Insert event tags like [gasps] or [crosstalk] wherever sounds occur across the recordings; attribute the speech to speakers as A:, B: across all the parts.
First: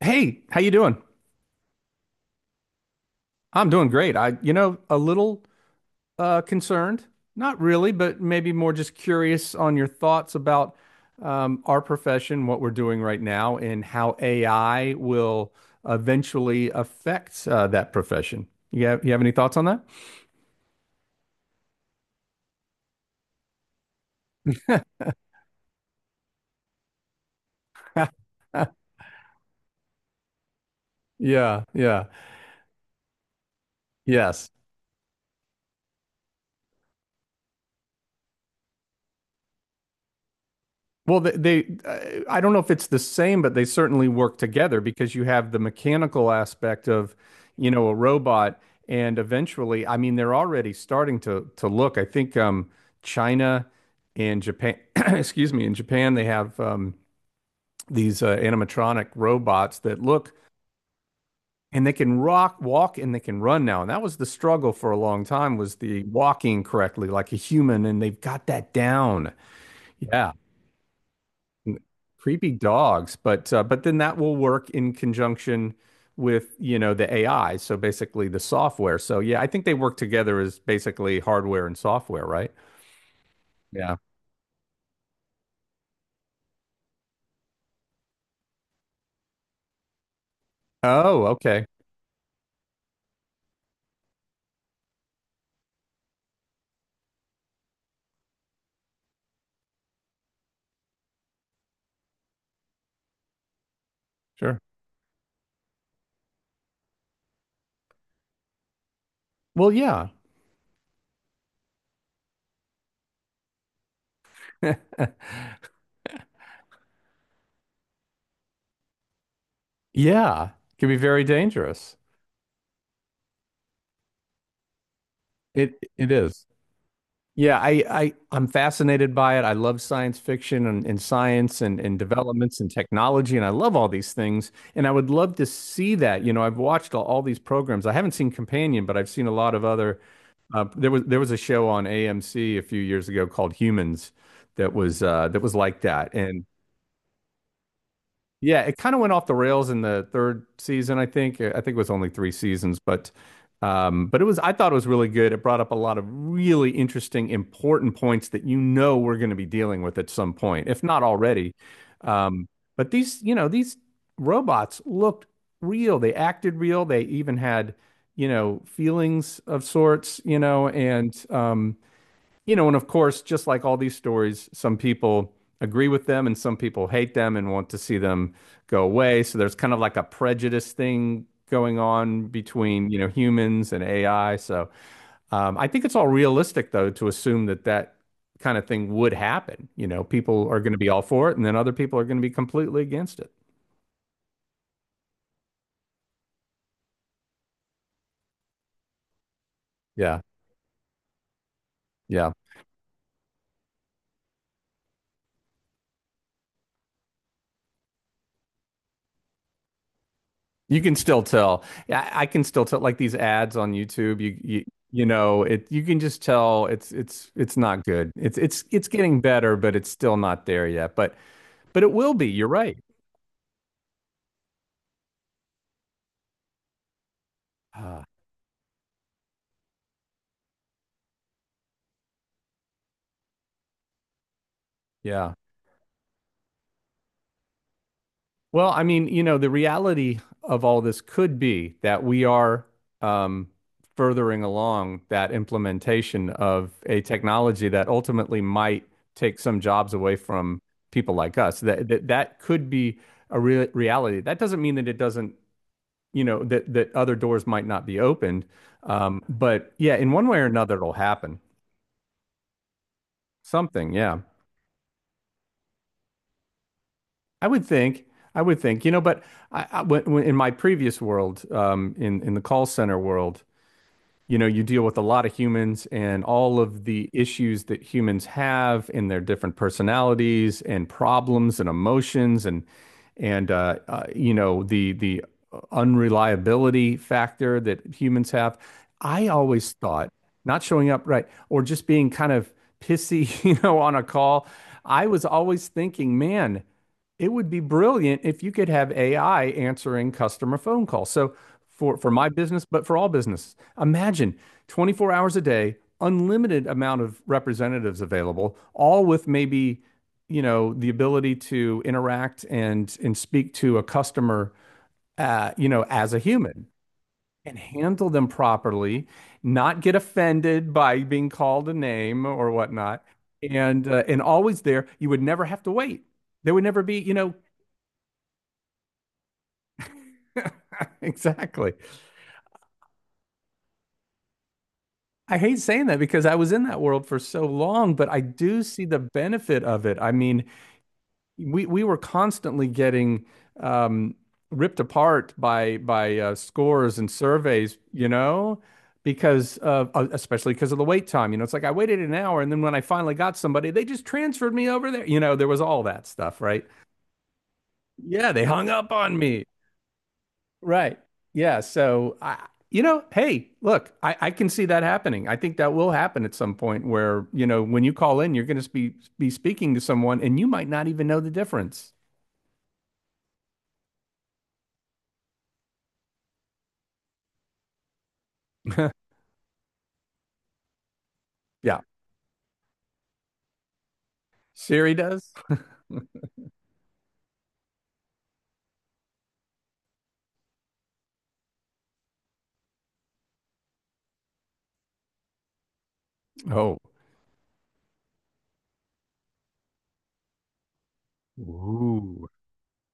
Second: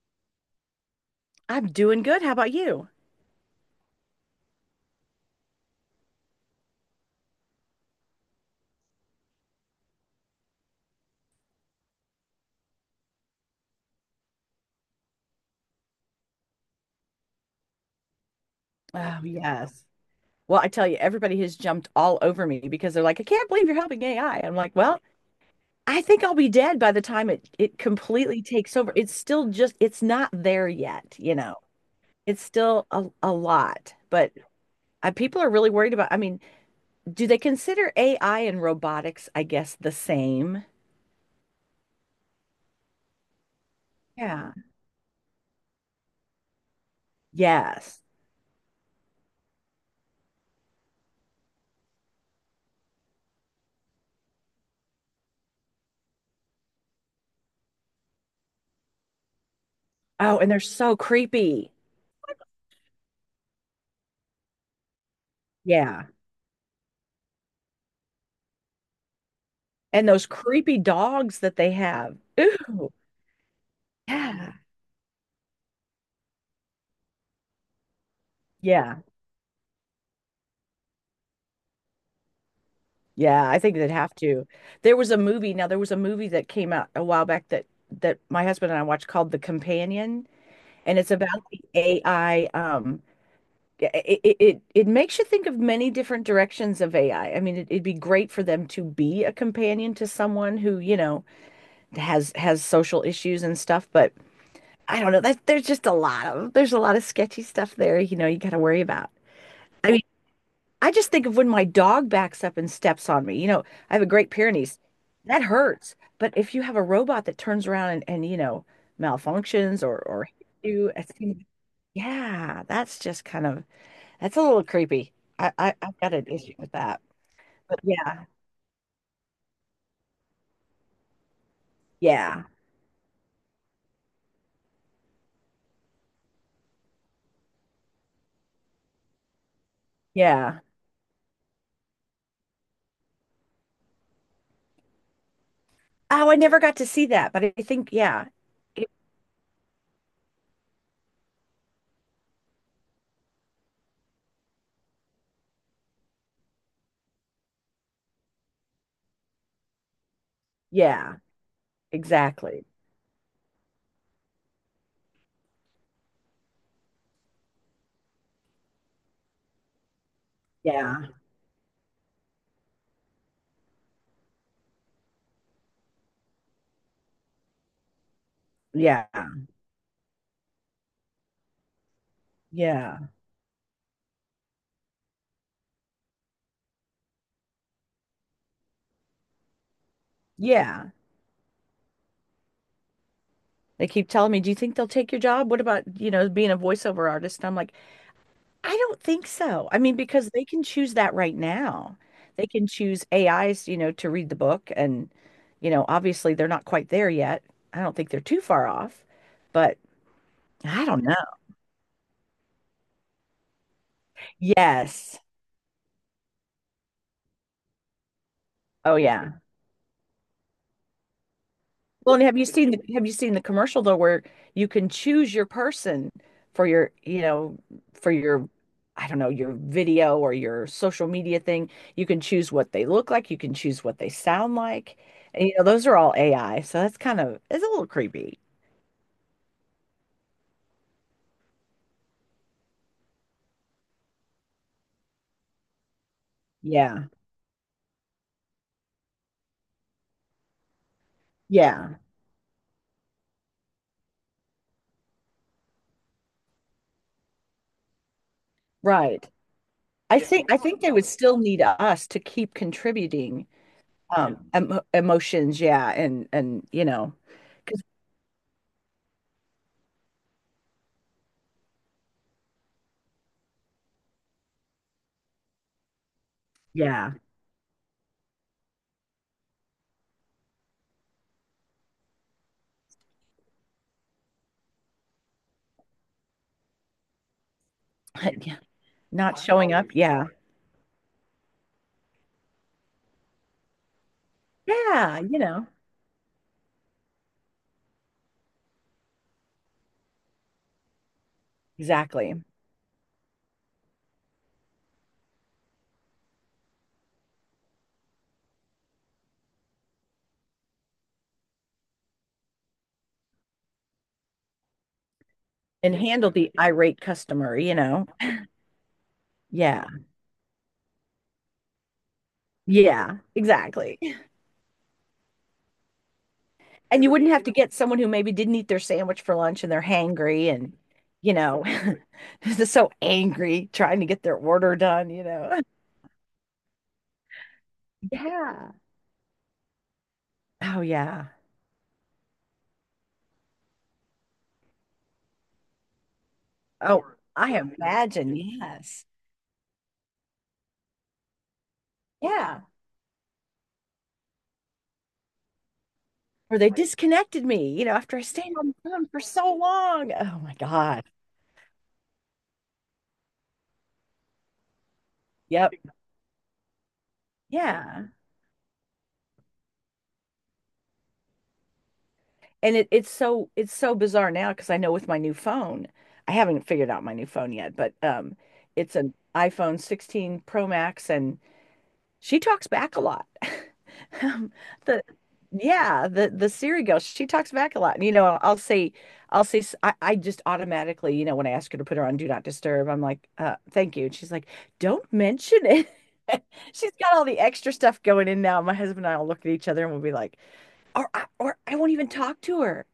A: Hey, how you doing?
B: I'm doing good. How about you?
A: I'm doing great. I, a little concerned. Not really, but maybe more just curious on your thoughts about our profession, what we're doing right now, and how AI will eventually affect that profession. You have
B: Oh,
A: any thoughts on that?
B: yes. Well, I tell you, everybody has jumped all over me because they're like, I can't believe you're helping AI. I'm like, well, I think I'll be dead by the time it completely takes over. It's still just, it's not there yet,
A: Yeah, yeah,
B: It's still a lot, but
A: yes.
B: people are really worried about, I mean, do they consider AI and robotics, I guess, the same?
A: Well, they I don't know if it's the same, but they certainly work
B: Yeah.
A: together because you have the mechanical aspect of, you know, a
B: Yes.
A: robot, and eventually, I mean, they're already starting to look. I think China and Japan, [clears throat] excuse me, in Japan they have these animatronic robots that look
B: Oh, and they're so creepy.
A: and they can rock, walk, and they can run now. And that was the struggle for a long time was the
B: Yeah.
A: walking correctly like a human, and they've got that down.
B: And those
A: Yeah.
B: creepy dogs that they have.
A: Creepy
B: Ooh.
A: dogs, but then that will
B: Yeah.
A: work in conjunction with, you know, the AI, so basically the software.
B: Yeah,
A: So yeah, I think they work together as basically hardware and software, right?
B: Yeah, I think they'd
A: Yeah.
B: have to. There was a movie, that came out a while back that my husband and I watched called The Companion, and it's
A: Oh,
B: about the
A: okay.
B: AI. Yeah, it makes you think of many different directions of AI. I mean, it, it'd be great for them to be a companion to someone who, you know, has social issues and stuff, but
A: Sure.
B: I don't know. That there's just a lot of there's a lot of sketchy stuff there, you know, you got to worry about.
A: Well,
B: I
A: yeah.
B: I just think of when my dog backs up and steps on me. You know, I have a Great Pyrenees.
A: [laughs]
B: That hurts. But if you have a robot that turns around and, you know, malfunctions or hits
A: Yeah, can
B: you,
A: be
B: it
A: very
B: seems,
A: dangerous.
B: yeah, that's just kind of that's a little creepy.
A: It
B: I've
A: it
B: got an
A: is.
B: issue with that.
A: Yeah,
B: But
A: I
B: yeah,
A: I'm fascinated by it. I love science fiction and science and
B: yeah,
A: developments and technology, and I love all these things. And I would love to see that. You know, I've watched all these programs. I haven't seen Companion, but I've seen a lot of other.
B: yeah.
A: There was a show on AMC a few years ago called Humans that was like that.
B: Oh, I
A: And
B: never got to see that, but I think yeah,
A: yeah, it
B: it,
A: kind of went off the rails in the third season, I think. I think it was only three seasons, but it was I thought it was really good. It brought up a lot of really interesting, important points that you know we're going to be dealing with at some point, if not
B: yeah,
A: already. Um,
B: exactly.
A: but these, you know, these robots looked real. They acted real. They even had, you know, feelings of sorts,
B: Yeah,
A: you know, and of course, just like all these stories, some people agree with them and some people hate them and want to see them go
B: yeah,
A: away. So there's kind of like a prejudice thing going on between, you
B: yeah,
A: know, humans and AI. So I think it's all realistic, though, to assume that kind of thing would happen. You know, people are going to be
B: yeah.
A: all for it and then other people are going to be completely against it.
B: They keep telling me, "Do you think they'll take your job? What about, you know, being a voiceover artist?" And I'm like, "I don't think so." I mean,
A: Yeah.
B: because they can choose that right now.
A: Yeah.
B: They can choose AIs, you know, to read the book and, you know, obviously they're not quite there yet. I don't think they're too far off, but
A: You
B: I
A: can
B: don't know.
A: still tell. Yeah, I can still tell like these ads on YouTube,
B: Yes.
A: it you can just tell it's not good. It's
B: Oh
A: getting
B: yeah.
A: better, but it's still not there yet. But it will
B: Well, and
A: be. You're right.
B: have you seen the commercial though where you can choose your person for your, you know,
A: Ah,
B: for your I don't know, your video or your social media thing. You can choose what they look like, you can choose what they sound like.
A: yeah.
B: And you know, those are all AI, so that's kind of it's a little creepy.
A: Well, I mean, you know, the reality of all this could be that we are um, furthering along that implementation of a
B: Yeah.
A: technology that ultimately might take some jobs away from people like us.
B: Yeah.
A: That could be a real reality. That doesn't mean that it doesn't, you know, that that other doors might not be opened.
B: Right.
A: But yeah, in
B: I
A: one way or
B: think I
A: another,
B: think they
A: it'll
B: would still
A: happen.
B: need us to keep contributing
A: Something, yeah.
B: emotions, yeah, and you know,
A: I would
B: 'cause
A: think. I would think, you know, but in my previous world, in the call center world, you know you deal with a lot of humans and all of the
B: yeah,
A: issues that humans have in their different personalities and problems and emotions and you know the unreliability factor that humans
B: [laughs] yeah,
A: have. I
B: not
A: always
B: showing up,
A: thought
B: yeah.
A: not showing up right or just being kind of pissy [laughs] you know on a call. I
B: Yeah,
A: was
B: you know,
A: always thinking, man, it would be brilliant if you could have AI answering customer phone calls, so for my
B: exactly.
A: business but for all businesses. Imagine 24 hours a day, unlimited amount of representatives available, all with maybe, you know, the ability to interact and speak to a customer, you know,
B: And
A: as a
B: handle the
A: human
B: irate customer,
A: and
B: you know.
A: handle them properly, not
B: Yeah,
A: get offended by being called a name or whatnot,
B: yeah, exactly.
A: and always there. You would never have to wait. There would never be,
B: And you
A: you
B: wouldn't
A: know,
B: have to get someone who maybe didn't eat their sandwich for lunch and they're hangry and,
A: [laughs]
B: you know,
A: exactly.
B: [laughs] they're so angry trying to get their order done, you
A: I hate
B: know.
A: saying that because I was in that world for so long, but I do
B: Yeah.
A: see the benefit of it. I mean,
B: Oh, yeah.
A: we were constantly getting um, ripped apart by scores
B: Oh,
A: and
B: I
A: surveys, you
B: imagine.
A: know,
B: Yes.
A: because of especially because of the wait time. You know, it's like I waited an hour, and then
B: Yeah.
A: when I finally got somebody, they just transferred me over there. You know, there was all that stuff,
B: Or
A: right?
B: they disconnected me, you know, after I
A: Yeah, they
B: stayed
A: hung
B: on the
A: up
B: phone
A: on
B: for
A: me,
B: so long. Oh, my
A: right?
B: God.
A: Yeah, so I. You know, hey, look, I can see that happening. I think
B: Yep.
A: that will happen at some point where, you know, when you
B: Yeah.
A: call in, you're going to be speaking to someone and you might not even know the difference.
B: And it's so it's so bizarre now because I know with my new phone, I haven't figured out my new phone yet, but it's
A: [laughs]
B: an iPhone 16 Pro Max, and
A: Yeah.
B: she talks back a lot. [laughs] Um,
A: Siri
B: the
A: does? [laughs]
B: yeah, the Siri girl, she talks back a lot, and you know, I'll say, s- I just automatically, you know, when I ask her to put her on Do Not Disturb, I'm like, thank you, and she's like, don't mention it. [laughs]
A: Oh,
B: She's got all the extra stuff going in now. My husband and I will look at each other and we'll be like, or I won't even
A: Ooh.
B: talk to her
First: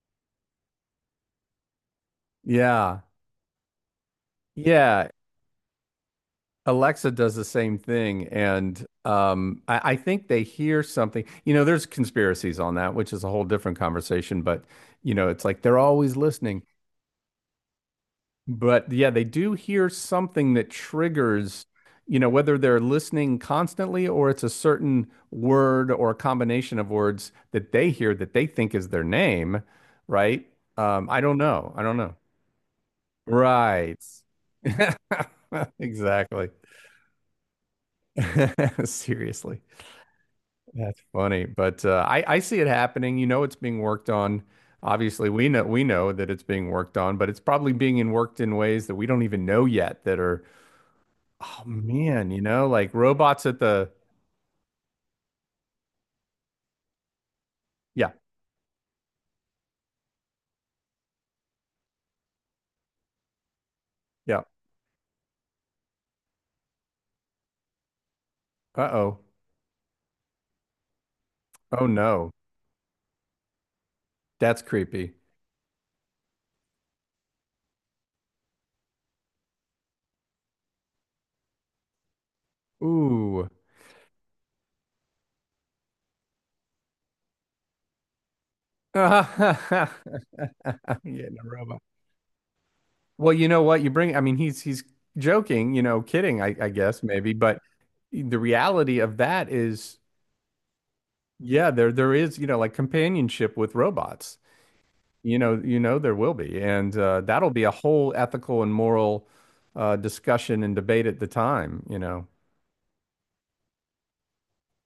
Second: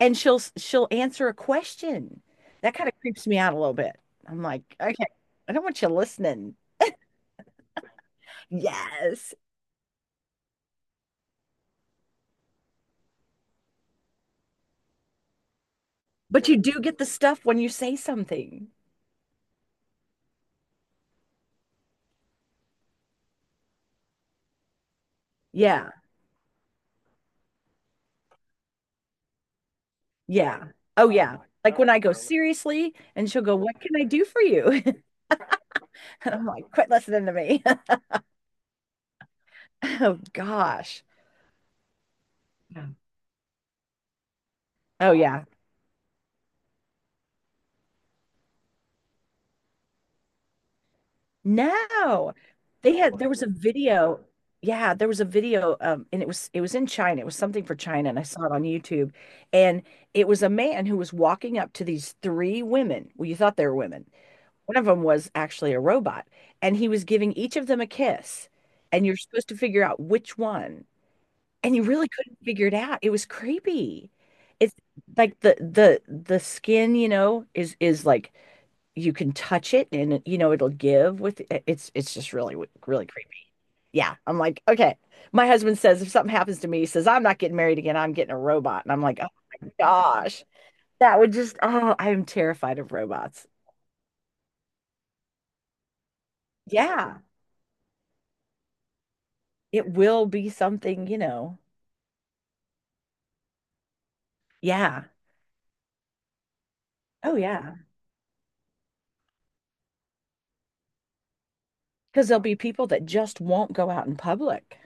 B: and she'll answer a question. That kind of
A: Yeah.
B: creeps me out a little bit. I'm like, okay,
A: Yeah.
B: I don't want you listening.
A: Alexa does the same thing. And
B: Yes,
A: I think they hear something. You know, there's conspiracies on that, which is a whole different conversation. But, you know, it's like they're always
B: but you
A: listening.
B: do get the stuff when you say something.
A: But yeah, they do hear something that triggers, you know, whether they're listening constantly or it's a certain
B: Yeah,
A: word or a combination of words that they hear that they think is their name, right?
B: yeah. Oh
A: I don't
B: yeah.
A: know.
B: Like
A: I
B: when
A: don't
B: I go
A: know.
B: seriously, and she'll go, "What can
A: Right.
B: I do
A: [laughs]
B: for you?" [laughs] And I'm
A: Exactly.
B: like, "Quit listening to me." [laughs]
A: [laughs] Seriously.
B: Oh
A: That's
B: gosh.
A: funny. But I see it
B: Yeah.
A: happening. You know it's being worked on.
B: Oh
A: Obviously,
B: yeah.
A: we know that it's being worked on, but it's probably being in worked in ways that we don't even know yet that are, oh man,
B: No.
A: you know, like
B: They had there was
A: robots
B: a
A: at the
B: video. Yeah, there was a video, and it was in China. It was something for China
A: yeah,
B: and I saw it on YouTube. And it was a man who was walking up to these three women. Well, you thought they were women.
A: yeah.
B: One of them was actually a robot and he was giving each of them a kiss and you're
A: Uh-oh.
B: supposed to figure out which one. And you
A: Oh
B: really
A: no.
B: couldn't figure it out. It was creepy.
A: That's
B: It's
A: creepy.
B: like the skin, you know, is like you can touch it and you know it'll give with it's just really creepy.
A: Ooh.
B: Yeah, I'm like, okay. My husband says if something happens to me, he says I'm not getting married again. I'm getting a robot, and I'm like, oh my
A: [laughs]
B: gosh, that
A: Yeah,
B: would
A: no
B: just
A: robot.
B: oh, I am terrified of
A: Well, you
B: robots.
A: know what? You bring, I mean, he's joking, you know, kidding, I guess
B: Yeah,
A: maybe, but the reality of that
B: it
A: is,
B: will be something, you know.
A: yeah, there is, you know, like companionship with robots.
B: Yeah.
A: You know there will be, and
B: Oh
A: that'll be a
B: yeah,
A: whole ethical and moral discussion and debate at the time. You know,
B: because there'll be people that just won't go out in public.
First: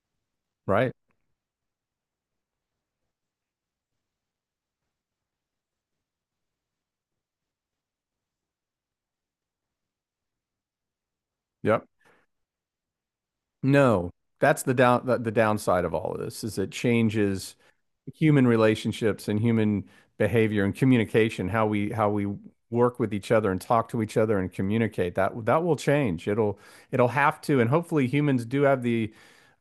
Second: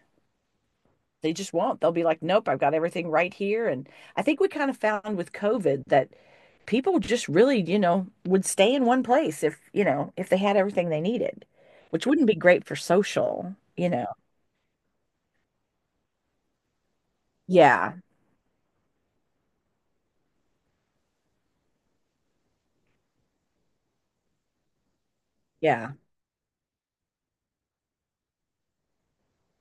A: right?
B: They just won't. They'll be like, nope, I've got everything right here. And I think we kind of found with COVID that people just really, you know, would stay in one place if, you know, if they had everything they needed,
A: Yep.
B: which wouldn't be great for social, you know.
A: No, that's the downside of all of this is it changes
B: Yeah.
A: human relationships and human behavior and communication, how we work with each other and talk to each other and communicate. That will
B: Yeah.
A: change. It'll it'll have to, and hopefully humans do have the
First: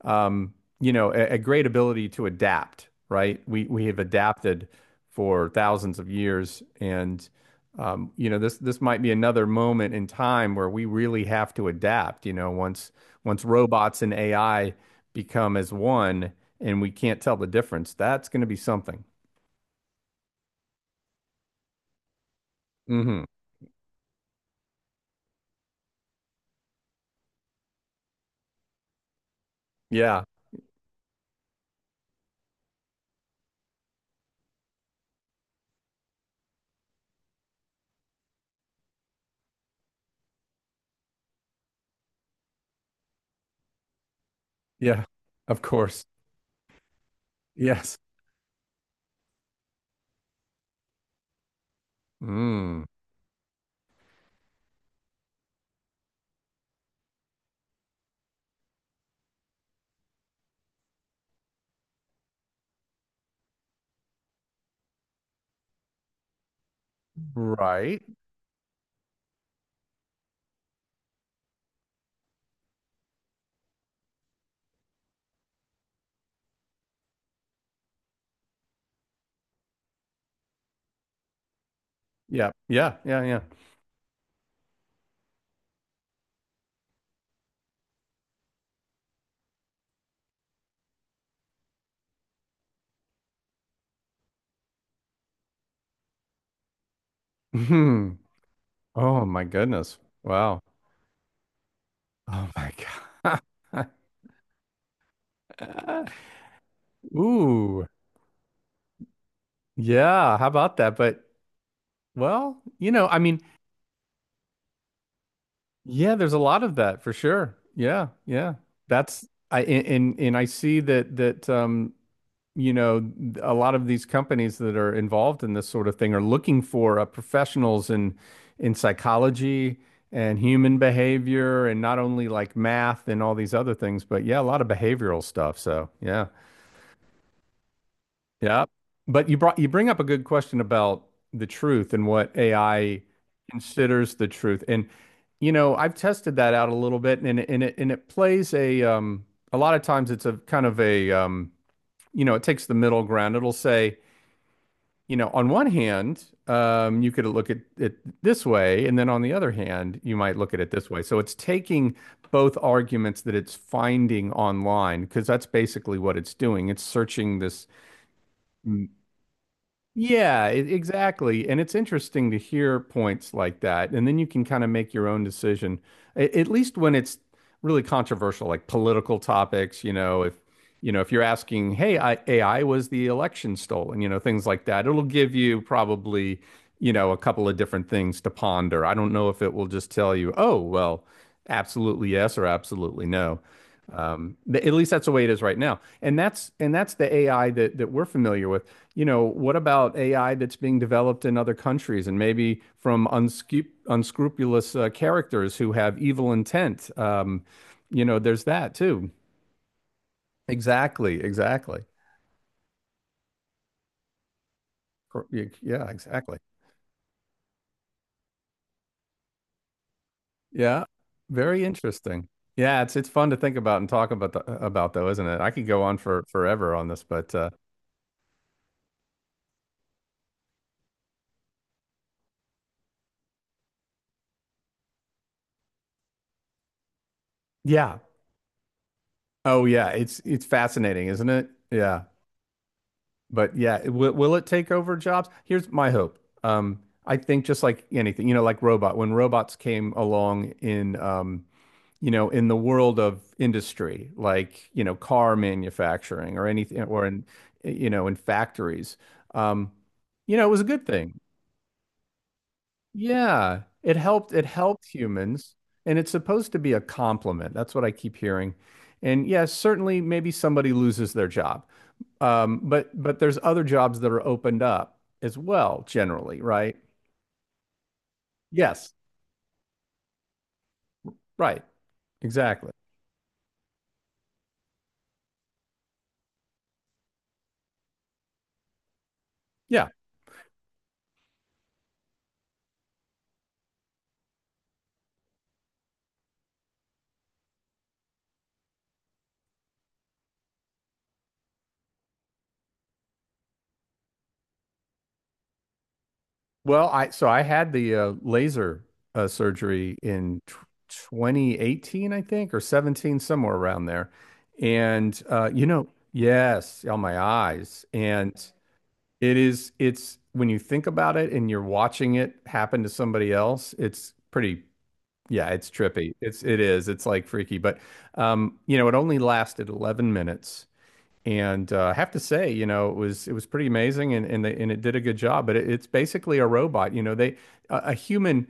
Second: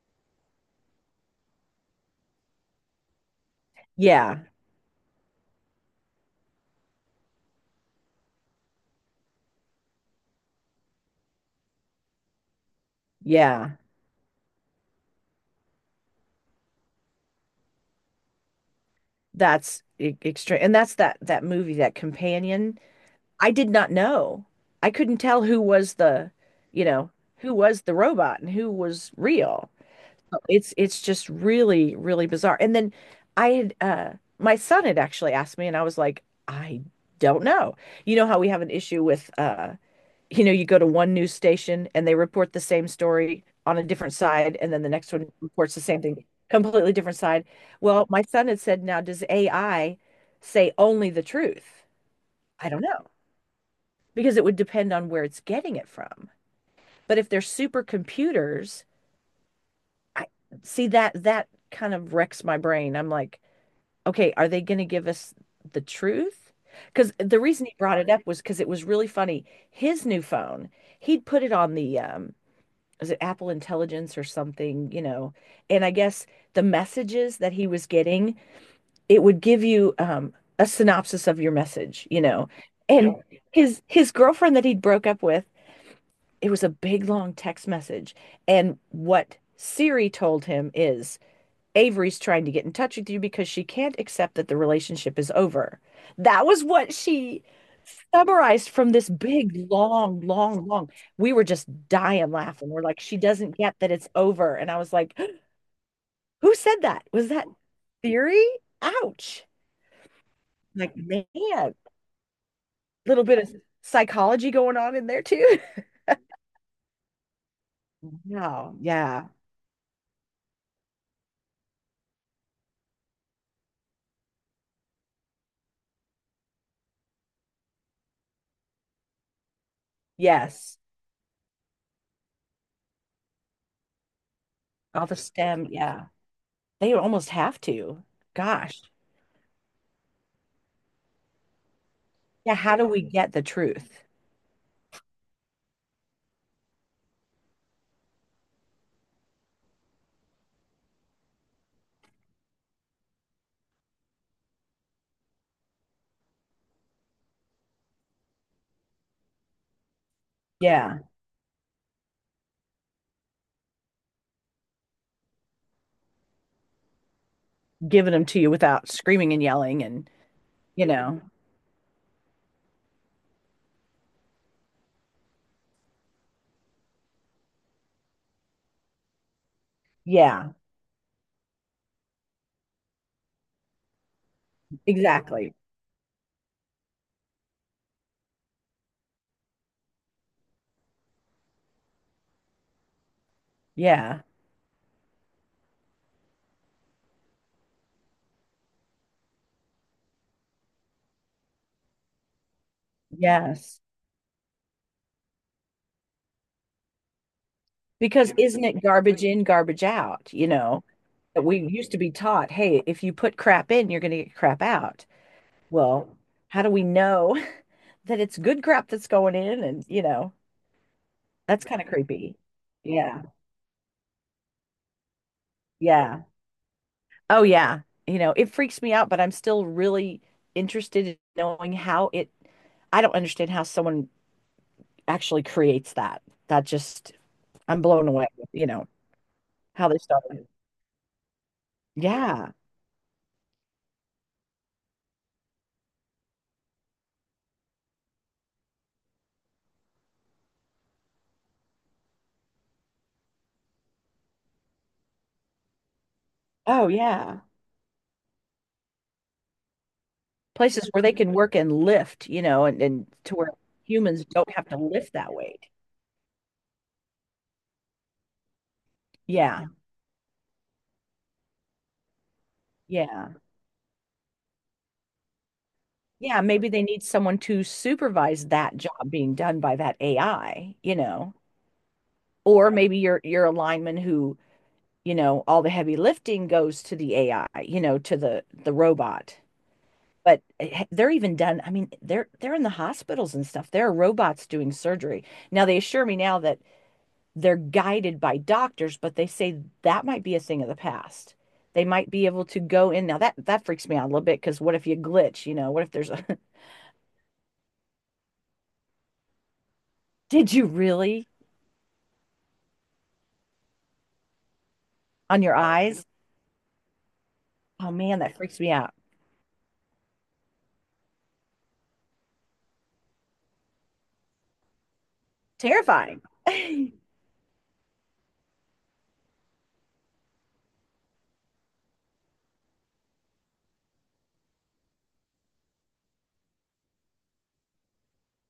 A: um, you know, a great ability to adapt, right? We have
B: Yeah.
A: adapted for thousands of years and you know, this might be another moment in time where we really have to adapt, you know, once
B: Yeah.
A: robots and AI become as one, and we can't tell the difference, that's going to be something.
B: That's extreme. And that's that movie, that companion.
A: Mm-hmm.
B: I did not know. I couldn't tell who was the, you know, who was the robot and who was real.
A: Yeah.
B: It's just really, really bizarre. And then I had, my son had actually asked me and I was like, I don't know. You know how we have an issue with you know you go to one news station and they report the same story on a different side and then the
A: Yeah.
B: next one
A: Of
B: reports the same
A: course.
B: thing, completely different side.
A: Yes.
B: Well, my son had said, now does AI say only the truth? I don't
A: Mm.
B: know because it would depend on where it's getting it from. But if they're supercomputers, I see that that kind of wrecks my brain. I'm like, okay, are they going to give us the truth? Because the reason he brought
A: Right.
B: it up was because it was really funny. His new phone, he'd put it on the, was it Apple Intelligence or something, you know? And I guess the messages that he was getting, it would give you a synopsis of your message, you know?
A: Yeah. Yeah.
B: And
A: Yeah.
B: yeah,
A: Yeah.
B: his girlfriend that he'd broke up with, it was a big long text message. And what Siri told him is, Avery's trying to get in touch with you because she can't accept that the relationship is over. That was what she
A: Hmm.
B: summarized from this
A: Oh my
B: big,
A: goodness.
B: long,
A: Wow.
B: long. We were just dying
A: Oh
B: laughing.
A: my
B: We're like, she doesn't get that it's over. And I was like, [gasps]
A: God.
B: who said that? Was that
A: [laughs] Ooh.
B: theory? Ouch.
A: Yeah. How about
B: Like,
A: that? But
B: man, a
A: well, you know, I
B: little bit
A: mean,
B: of psychology going on in there too. [laughs]
A: yeah, there's a lot of that for sure. Yeah. Yeah.
B: No,
A: That's
B: yeah.
A: I and I see that you know, a lot of these companies that are involved in this sort of thing are looking for professionals in psychology and human
B: Yes.
A: behavior and not only like math and all these other things, but yeah, a lot of
B: All the
A: behavioral stuff.
B: STEM.
A: So
B: Yeah.
A: yeah,
B: They almost have to.
A: yeah.
B: Gosh.
A: But you bring up a good question about the truth and what
B: Yeah. How do
A: AI
B: we get the truth?
A: considers the truth. And you know, I've tested that out a little bit, and it- and it and it plays a lot of times it's a kind of a you know it takes the middle ground. It'll say, you know, on one hand, you could look at it this way, and then on the other hand, you might look at it this
B: Yeah,
A: way. So it's taking both arguments that it's finding online, because that's basically what it's doing. It's searching this
B: giving them to you without screaming and yelling and
A: yeah,
B: you know.
A: exactly. And it's interesting to hear points like that. And then you can kind of make your own decision, at least when it's really controversial, like political topics,
B: Yeah,
A: you know, if you're asking, hey, AI was the election stolen, you know, things like that, it'll give
B: exactly.
A: you probably, you know, a couple of different things to ponder. I don't know if it will just tell you, oh, well, absolutely yes or absolutely no.
B: Yeah.
A: At least that's the way it is right now. And that's the AI that we're familiar with. You know, what about AI that's being developed in other countries and maybe from
B: Yes,
A: unscrupulous characters who have evil intent? You know,
B: because
A: there's
B: isn't
A: that
B: it
A: too.
B: garbage in garbage out, you know,
A: Exactly,
B: that we
A: exactly.
B: used to be taught, hey, if you put crap in, you're going to get crap out.
A: Yeah,
B: Well,
A: exactly.
B: how do we know [laughs] that it's good crap that's going in, and you know,
A: Yeah, very
B: that's kind of
A: interesting.
B: creepy.
A: Yeah, it's
B: Yeah.
A: fun to think about and talk about about though, isn't it? I could go on
B: Yeah.
A: for forever on this, but
B: Oh yeah, you know it freaks me out but I'm still really interested in knowing how it I don't understand how someone actually creates that. That just I'm
A: yeah.
B: blown away with, you know,
A: Oh yeah,
B: how they
A: it's
B: started.
A: fascinating, isn't it? Yeah.
B: Yeah.
A: But yeah, will it take over jobs? Here's my hope. I think just like anything, you know, when robots came along in, you know, in the world of industry, like, you know, car manufacturing or anything,
B: Oh
A: or in,
B: yeah.
A: you know, in factories, um, you know, it was a good
B: Places where they
A: thing.
B: can work and lift, you know, and, to where
A: Yeah, it
B: humans
A: helped. It
B: don't have to
A: helped
B: lift that
A: humans,
B: weight.
A: and it's supposed to be a compliment. That's what I keep hearing. And yes,
B: Yeah.
A: certainly, maybe somebody loses their job. But
B: Yeah.
A: there's other jobs that are opened up as well,
B: Yeah.
A: generally,
B: Maybe
A: right?
B: they need someone to supervise that
A: Yes,
B: job being done by that AI, you know.
A: right, exactly.
B: Or maybe you're a lineman who, you know, all the heavy lifting goes to the AI, you know, to the robot.
A: Yeah.
B: But eh, they're even done. I mean, they're in the hospitals and stuff. There are robots doing surgery. Now they assure me now that they're guided by doctors, but they say that might be a thing of the past. They might be able to go in. Now that freaks me out a little bit because what if you glitch? You know, what if there's a [laughs]
A: Well, I had the laser surgery in
B: did
A: t
B: you really
A: 2018, I think, or 17, somewhere around there. And
B: on your
A: you know,
B: eyes?
A: yes, on my eyes.
B: Oh man,
A: And
B: that freaks me out.
A: it is it's when you think about it and you're watching it happen to somebody else, it's pretty Yeah, it's trippy.
B: Terrifying.
A: It's it is.
B: [laughs]
A: It's like freaky, but you know, it only lasted 11 minutes. And I have to say, you know, it was pretty amazing, and it did a good job. But it, it's basically a robot. You know, they a human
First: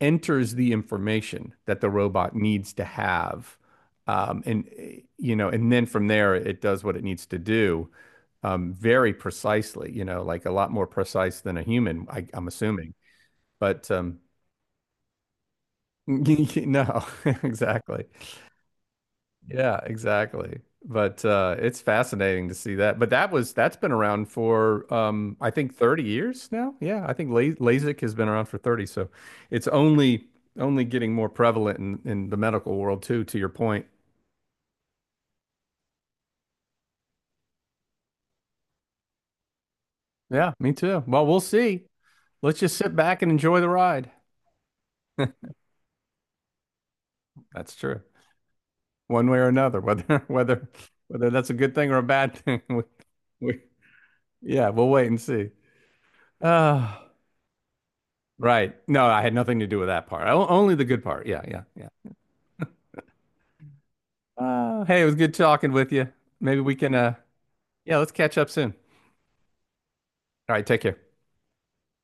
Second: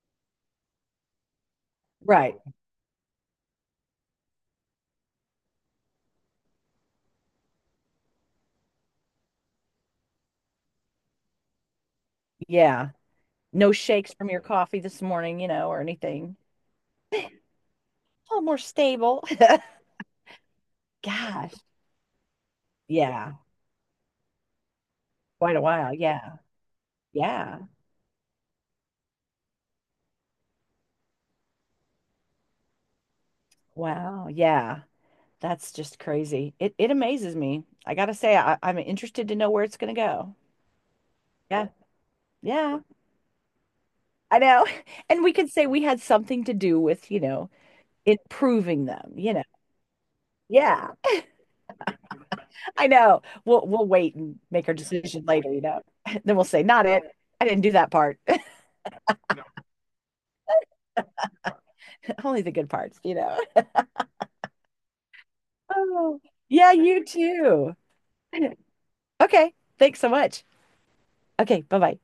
A: enters the information that the robot
B: Right.
A: needs to have, you know, and then from there it does what it needs to do, very precisely. You know, like a lot more precise than a human, I'm
B: Yeah.
A: assuming.
B: No
A: But
B: shakes from your coffee this morning, you know, or anything.
A: [laughs] no, [laughs] exactly.
B: A little more stable.
A: Yeah, exactly.
B: [laughs]
A: But
B: Gosh.
A: it's fascinating to see that. But
B: Yeah.
A: that's been around for I
B: Quite a
A: think
B: while.
A: 30
B: Yeah.
A: years now. Yeah, I think La
B: Yeah.
A: LASIK has been around for 30. So it's only only getting more prevalent in the medical world too, to your point.
B: Wow. Yeah. That's just crazy. It amazes me. I gotta say, I'm interested to know where it's gonna go.
A: Yeah, me too. Well, we'll
B: Yeah.
A: see. Let's just
B: Yeah.
A: sit back and enjoy the ride.
B: I know. [laughs] And we could say we had something to do with, you know,
A: That's true.
B: improving them,
A: One
B: you
A: way
B: know.
A: or another, whether [laughs] whether
B: Yeah.
A: whether that's a good thing or a bad thing. [laughs] We,
B: I know.
A: we,
B: We'll wait and make
A: yeah,
B: our
A: we'll wait and
B: decision
A: see.
B: later,
A: [sighs]
B: you know. [laughs] Then we'll say, not
A: Uh,
B: it. I didn't do that part.
A: right. No, I had nothing to do with that part. Only the good part. Yeah, yeah. Yeah.
B: [laughs] Only the good parts, you know. [laughs]
A: Hey, it was good talking with you.
B: Oh,
A: Maybe
B: yeah,
A: we can,
B: you too.
A: yeah, let's catch up
B: [laughs]
A: soon.
B: Okay. Thanks so much.
A: All right, take care.
B: Okay, bye-bye.